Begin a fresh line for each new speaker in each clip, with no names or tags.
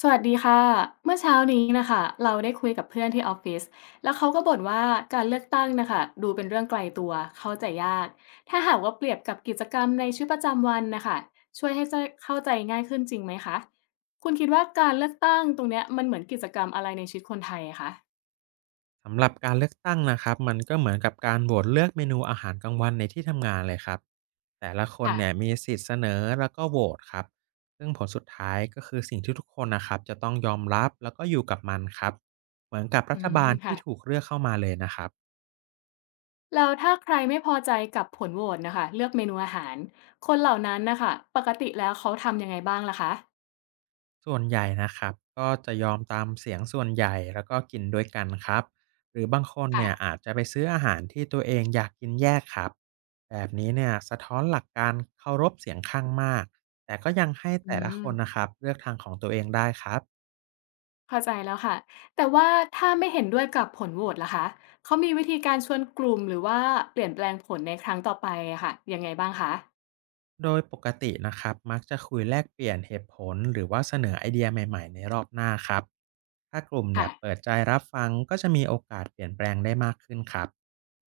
สวัสดีค่ะเมื่อเช้านี้นะคะเราได้คุยกับเพื่อนที่ออฟฟิศแล้วเขาก็บ่นว่าการเลือกตั้งนะคะดูเป็นเรื่องไกลตัวเข้าใจยากถ้าหากว่าเปรียบกับกิจกรรมในชีวิตประจำวันนะคะช่วยให้เข้าใจง่ายขึ้นจริงไหมคะคุณคิดว่าการเลือกตั้งตรงเนี้ยมันเหมือนกิจกรรมอะไรในชีวิตคนไทยอะคะ
สำหรับการเลือกตั้งนะครับมันก็เหมือนกับการโหวตเลือกเมนูอาหารกลางวันในที่ทำงานเลยครับแต่ละคน
ค่ะ
เนี่ยมีสิทธิ์เสนอแล้วก็โหวตครับซึ่งผลสุดท้ายก็คือสิ่งที่ทุกคนนะครับจะต้องยอมรับแล้วก็อยู่กับมันครับเหมือนกับ
อื
รัฐ
ม
บาล
ค่ะ
ที่ถูกเลือกเข้ามาเลยนะครับ
แล้วถ้าใครไม่พอใจกับผลโหวตนะคะเลือกเมนูอาหารคนเหล่านั้นนะคะปกติแล้วเขาทำยังไงบ้างล่ะคะ
ส่วนใหญ่นะครับก็จะยอมตามเสียงส่วนใหญ่แล้วก็กินด้วยกันครับหรือบางคน
ค่ะ
เนี่ยอาจจะไปซื้ออาหารที่ตัวเองอยากกินแยกครับแบบนี้เนี่ยสะท้อนหลักการเคารพเสียงข้างมากแต่ก็ยังให้
อื
แต่ละ
ม
คนนะครับเลือกทางของตัวเองได้ครับ
เข้าใจแล้วค่ะแต่ว่าถ้าไม่เห็นด้วยกับผลโหวตล่ะคะเขามีวิธีการชวนกลุ่มหรือว่าเปลี่ยนแปลงผลในครั้งต่อไปอะค่ะยังไงบ้างคะ
โดยปกตินะครับมักจะคุยแลกเปลี่ยนเหตุผลหรือว่าเสนอไอเดียใหม่ๆในรอบหน้าครับถ้ากลุ่มเนี่
ค่ะ
ยเปิดใจรับฟังก็จะมีโอกาสเปลี่ยนแปลงได้มากขึ้นครับ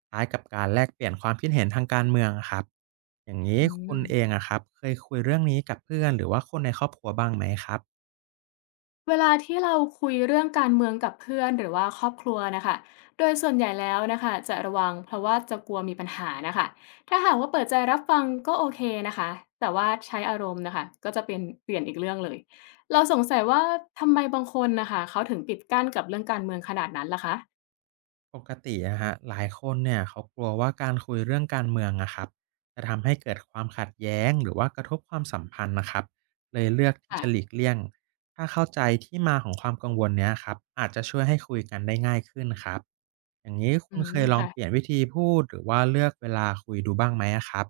คล้ายกับการแลกเปลี่ยนความคิดเห็นทางการเมืองอะครับอย่างนี้
อื
คุณเอง
ม
อะครับเคยคุยเรื่องนี้กับเพื่อนหรือว่าคนในครอบครัวบ้างไหมครับ
เวลาที่เราคุยเรื่องการเมืองกับเพื่อนหรือว่าครอบครัวนะคะโดยส่วนใหญ่แล้วนะคะจะระวังเพราะว่าจะกลัวมีปัญหาน่ะคะถ้าหากว่าเปิดใจรับฟังก็โอเคนะคะแต่ว่าใช้อารมณ์นะคะก็จะเป็นเปลี่ยนอีกเรื่องเลยเราสงสัยว่าทำไมบางคนนะคะเขาถึงปิดกั้นกับเรื่องการเมืองขนาดนั้นล่ะค
ปกติอะฮรหลายคนเนี่ยเขากลัวว่าการคุยเรื่องการเมืองอะครับจะทำให้เกิดความขัดแย้งหรือว่ากระทบความสัมพันธ์นะครับเลยเลือกที่
ะ
จะหลีกเลี่ยงถ้าเข้าใจที่มาของความกังวลเนี้ยครับอาจจะช่วยให้คุยกันได้ง่ายขึ้นครับอย่างนี้
อื
คุณเค
ม
ยลอง
ค่ะ
เปลี่ยนวิธีพูดหรือว่าเลือกเวลาคุยดูบ้างไหมอะครับ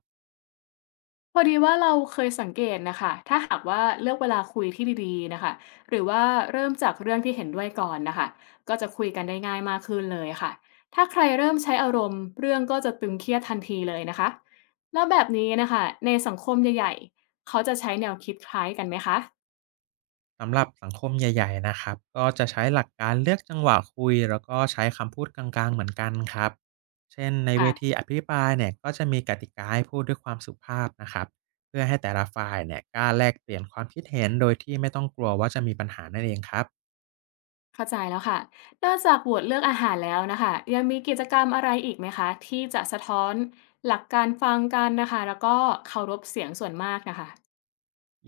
พอดีว่าเราเคยสังเกตนะคะถ้าหากว่าเลือกเวลาคุยที่ดีๆนะคะหรือว่าเริ่มจากเรื่องที่เห็นด้วยก่อนนะคะก็จะคุยกันได้ง่ายมากขึ้นเลยค่ะถ้าใครเริ่มใช้อารมณ์เรื่องก็จะตึงเครียดทันทีเลยนะคะแล้วแบบนี้นะคะในสังคมใหญ่ๆเขาจะใช้แนวคิดคล้ายกันไหมคะ
สำหรับสังคมใหญ่ๆนะครับก็จะใช้หลักการเลือกจังหวะคุยแล้วก็ใช้คำพูดกลางๆเหมือนกันครับเช่นในเวที
ค่ะ
อภิปรายเนี่ยก็จะมีกติกาให้พูดด้วยความสุภาพนะครับเพื่อให้แต่ละฝ่ายเนี่ยกล้าแลกเปลี่ยนความคิดเห็นโดยที่ไม่ต้องกลัวว่าจะมีปัญหานั่นเองครับ
เข้าใจแล้วค่ะนอกจากโหวตเลือกอาหารแล้วนะคะยังมีกิจกรรมอะไรอีกไหมคะที่จะสะท้อนหลักการฟังกันนะคะแล้วก็เคารพเสียงส่วนมากนะคะ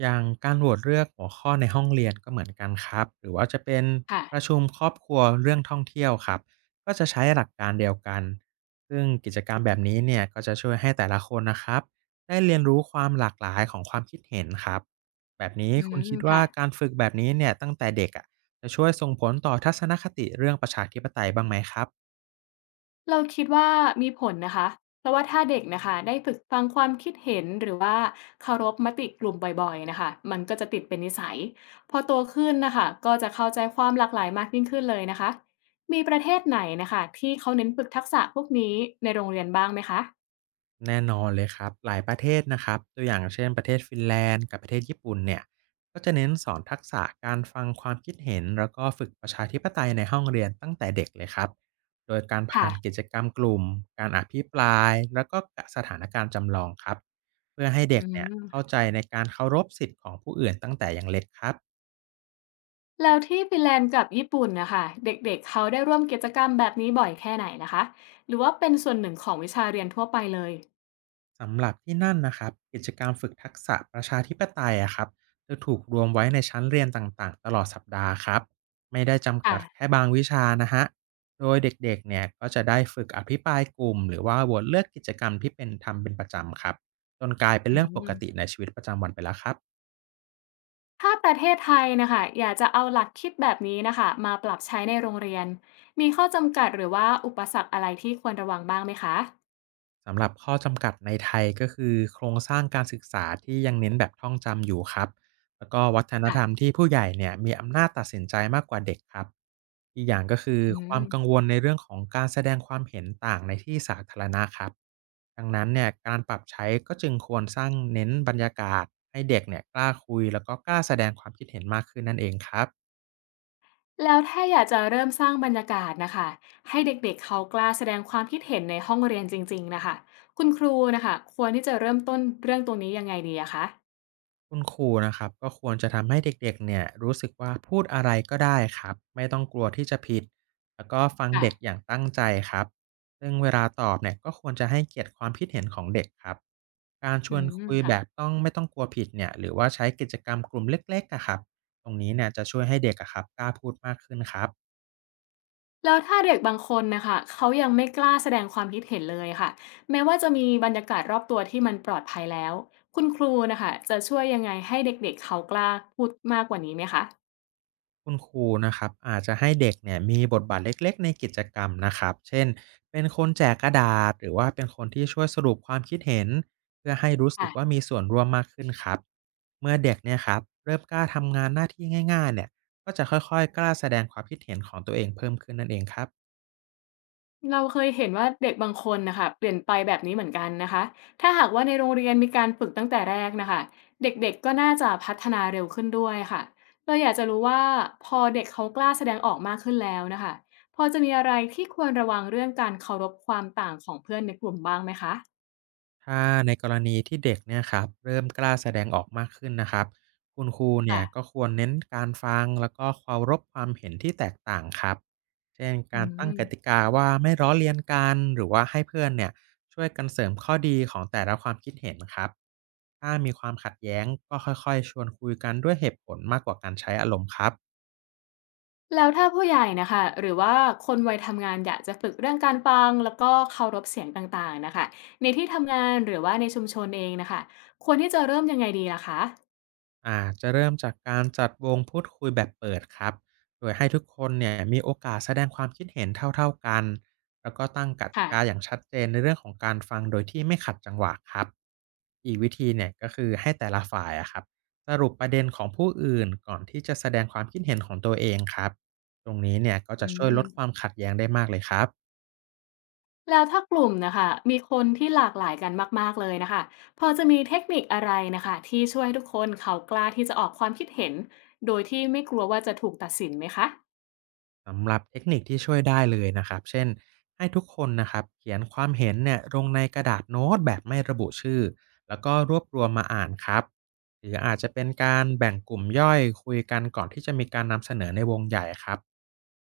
อย่างการโหวตเลือกหัวข้อในห้องเรียนก็เหมือนกันครับหรือว่าจะเป็นป
ค่ะ
ระชุมครอบครัวเรื่องท่องเที่ยวครับก็จะใช้หลักการเดียวกันซึ่งกิจกรรมแบบนี้เนี่ยก็จะช่วยให้แต่ละคนนะครับได้เรียนรู้ความหลากหลายของความคิดเห็นครับแบบนี้
อื
คุณ
ม
คิด
ค่ะ
ว่าการฝึกแบบนี้เนี่ยตั้งแต่เด็กอะจะช่วยส่งผลต่อทัศนคติเรื่องประชาธิปไตยบ้างไหมครับ
เราคิดว่ามีผลนะคะเพราะว่าถ้าเด็กนะคะได้ฝึกฟังความคิดเห็นหรือว่าเคารพมติกลุ่มบ่อยๆนะคะมันก็จะติดเป็นนิสัยพอโตขึ้นนะคะก็จะเข้าใจความหลากหลายมากยิ่งขึ้นเลยนะคะมีประเทศไหนนะคะที่เขาเน้นฝึกทักษะพวกนี้ในโรงเรียนบ้างไหมคะ
แน่นอนเลยครับหลายประเทศนะครับตัวอย่างเช่นประเทศฟินแลนด์กับประเทศญี่ปุ่นเนี่ยก็จะเน้นสอนทักษะการฟังความคิดเห็นแล้วก็ฝึกประชาธิปไตยในห้องเรียนตั้งแต่เด็กเลยครับโดยการ
ค่ะ
ผ่านกิจกรรมกลุ่มการอภิปรายแล้วก็สถานการณ์จำลองครับเพื่อให้
อื
เด็กเนี่ยเข้า
ม
ใจในการเคารพสิทธิ์ของผู้อื่นตั้งแต่ยังเล็กครับ
แล้วที่ฟินแลนด์กับญี่ปุ่นนะคะเด็กๆเขาได้ร่วมกิจกรรมแบบนี้บ่อยแค่ไหนนะคะหรือว่าเป็นส่วนหนึ่งของวิชาเรียนทั่วไปเลย
สำหรับที่นั่นนะครับกิจกรรมฝึกทักษะประชาธิปไตยอะครับจะถูกรวมไว้ในชั้นเรียนต่างๆตลอดสัปดาห์ครับไม่ได้จำ
ค่ะ
กัดแค่บางวิชานะฮะโดยเด็กๆเนี่ยก็จะได้ฝึกอภิปรายกลุ่มหรือว่าโหวตเลือกกิจกรรมที่เป็นทำเป็นประจำครับจนกลายเป็น
อื
เรื่องปกติ
ม
ในชีวิตประจำวันไปแล้วครับ
ถ้าประเทศไทยนะคะอยากจะเอาหลักคิดแบบนี้นะคะมาปรับใช้ในโรงเรียนมีข้อจำกัดหรือว่าอุปสรรคอะไรที่ควรระวังบ้างไหมคะ
สำหรับข้อจำกัดในไทยก็คือโครงสร้างการศึกษาที่ยังเน้นแบบท่องจำอยู่ครับแล้วก็วัฒนธรรม
ค่ะ
ที่ผู้ใหญ่เนี่ยมีอำนาจตัดสินใจมากกว่าเด็กครับอีกอย่างก็คือ
อื
ค
ม
วามกังวลในเรื่องของการแสดงความเห็นต่างในที่สาธารณะครับดังนั้นเนี่ยการปรับใช้ก็จึงควรสร้างเน้นบรรยากาศให้เด็กเนี่ยกล้าคุยแล้วก็กล้าแสดงความคิดเห็นมากขึ้นนั่นเองครับ
แล้วถ้าอยากจะเริ่มสร้างบรรยากาศนะคะให้เด็กๆเขากล้าแสดงความคิดเห็นในห้องเรียนจริงๆนะคะคุณครูนะคะควรที่จะเริ่มต้นเรื่องตรงนี้ยังไงดีอะคะ
คุณครูนะครับก็ควรจะทำให้เด็กๆเนี่ยรู้สึกว่าพูดอะไรก็ได้ครับไม่ต้องกลัวที่จะผิดแล้วก็ฟัง
ค่ะ
เด็กอย่างตั้งใจครับซึ่งเวลาตอบเนี่ยก็ควรจะให้เกียรติความคิดเห็นของเด็กครับการช
อื
วน
ม
คุย
ค่ะ
แบบต้องไม่ต้องกลัวผิดเนี่ยหรือว่าใช้กิจกรรมกลุ่มเล็กๆอะครับตรงนี้เนี่ยจะช่วยให้เด็กอะครับกล้าพูดมากขึ้นครับ
แล้วถ้าเด็กบางคนนะคะเขายังไม่กล้าแสดงความคิดเห็นเลยค่ะแม้ว่าจะมีบรรยากาศรอบตัวที่มันปลอดภัยแล้วคุณครูนะคะจะช่วยยังไงให้เด็กๆเขากล้าพูดมากกว่านี้ไหมคะ
คุณครูนะครับอาจจะให้เด็กเนี่ยมีบทบาทเล็กๆในกิจกรรมนะครับเช่นเป็นคนแจกกระดาษหรือว่าเป็นคนที่ช่วยสรุปความคิดเห็นเพื่อให้รู้สึกว่า
ค่ะ
มีส่วนร่วมมากขึ้นครับเมื่อเด็กเนี่ยครับเริ่มกล้าทำงานหน้าที่ง่ายๆเนี่ยก็จะค่อยๆกล้าแสดงความคิดเห็นของตัวเองเพิ่มขึ้นนั่นเองครับ
เราเคยเห็นว่าเด็กบางคนนะคะเปลี่ยนไปแบบนี้เหมือนกันนะคะถ้าหากว่าในโรงเรียนมีการฝึกตั้งแต่แรกนะคะเด็กๆก็น่าจะพัฒนาเร็วขึ้นด้วยค่ะเราอยากจะรู้ว่าพอเด็กเขากล้าแสดงออกมากขึ้นแล้วนะคะพอจะมีอะไรที่ควรระวังเรื่องการเคารพความต่างของเพื่อนในกลุ่มบ้างไหมคะ
ถ้าในกรณีที่เด็กเนี่ยครับเริ่มกล้าแสดงออกมากขึ้นนะครับคุณครูเนี่ยก็
ค่ะ
ควรเน้นการฟังแล้วก็เคารพความเห็นที่แตกต่างครับเช่น
อื
การตั้งกติ
ม
กาว่าไม่ล้อเลียนกันหรือว่าให้เพื่อนเนี่ยช่วยกันเสริมข้อดีของแต่ละความคิดเห็นครับถ้ามีความขัดแย้งก็ค่อยๆชวนคุยกันด้วยเหตุผลมากกว่าการใช้อารมณ์ครับ
แล้วถ้าผู้ใหญ่นะคะหรือว่าคนวัยทำงานอยากจะฝึกเรื่องการฟังแล้วก็เคารพเสียงต่างๆนะคะในที่ทำงานหรือว่าในชุมชนเองนะคะควรที่จะเริ่มยังไงดีล่ะคะ
จะเริ่มจากการจัดวงพูดคุยแบบเปิดครับโดยให้ทุกคนเนี่ยมีโอกาสแสดงความคิดเห็นเท่าๆกันแล้วก็ตั้งกติ
ค่ะ
กาอย่างชัดเจนในเรื่องของการฟังโดยที่ไม่ขัดจังหวะครับอีกวิธีเนี่ยก็คือให้แต่ละฝ่ายอะครับสรุปประเด็นของผู้อื่นก่อนที่จะแสดงความคิดเห็นของตัวเองครับตรงนี้เนี่ยก็
อื
จะช่วยล
ม
ดความขัดแย้งได้มากเลยครับ
แล้วถ้ากลุ่มนะคะ มีคนที่หลากหลายกันมากๆเลยนะคะ พอจะมีเทคนิคอะไรนะคะ ที่ช่วยให้ทุกคนเขากล้าที่จะออกความคิดเห็น โดยที่ไม่กลัวว่าจะถูกตัดสินไหมคะ
สำหรับเทคนิคที่ช่วยได้เลยนะครับเช่นให้ทุกคนนะครับเขียนความเห็นเนี่ยลงในกระดาษโน้ตแบบไม่ระบุชื่อแล้วก็รวบรวมมาอ่านครับหรืออาจจะเป็นการแบ่งกลุ่มย่อยคุยกันก่อนที่จะมีการนำเสนอในวงใหญ่ครับ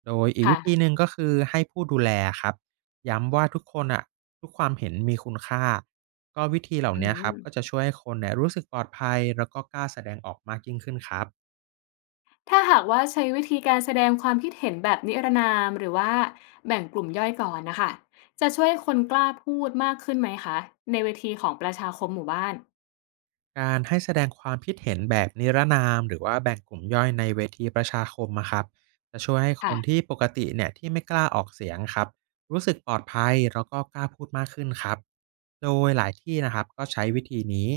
โดยอีกวิธี
ค่ะ
หนึ่งก็คือให้ผู้ดูแลครับย้ำว่าทุกคนอะทุกความเห็นมีคุณค่าก็วิธีเหล่า
อื
นี้
ม
ครับก็จะช่วยให้คนเนี่ยรู้สึกปลอดภัยแล้วก็กล้าแสดงออกมากยิ่งขึ้นครับ
ถ้าหากว่าใช้วิธีการแสดงความคิดเห็นแบบนิรนามหรือว่าแบ่งกลุ่มย่อยก่อนนะคะจะช่วยคนกล้าพูดมากขึ้นไหมคะในเวทีของประชาคมหมู่บ้าน
การให้แสดงความคิดเห็นแบบนิรนามหรือว่าแบ่งกลุ่มย่อยในเวทีประชาคมนะครับจะช่วยให้ค
ค่ะ
นที่ปกติเนี่ยที่ไม่กล้าออกเสียงครับรู้สึกปลอดภัยแล้วก็กล้าพูดมากขึ้นครับโดยหลายที่นะครับก็ใช้วิธีนี้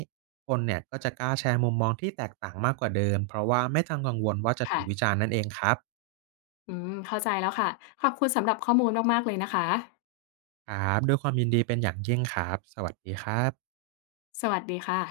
คนเนี่ยก็จะกล้าแชร์มุมมองที่แตกต่างมากกว่าเดิมเพราะว่าไม่ต้องกังวลว่าจะถู
ค่ะ
กวิจารณ์นั่นเองครับ
อืมเข้าใจแล้วค่ะขอบคุณสำหรับข้อมูลมากๆเลยนะคะ
ครับด้วยความยินดีเป็นอย่างยิ่งครับสวัสดีครับ
สวัสดีค่ะ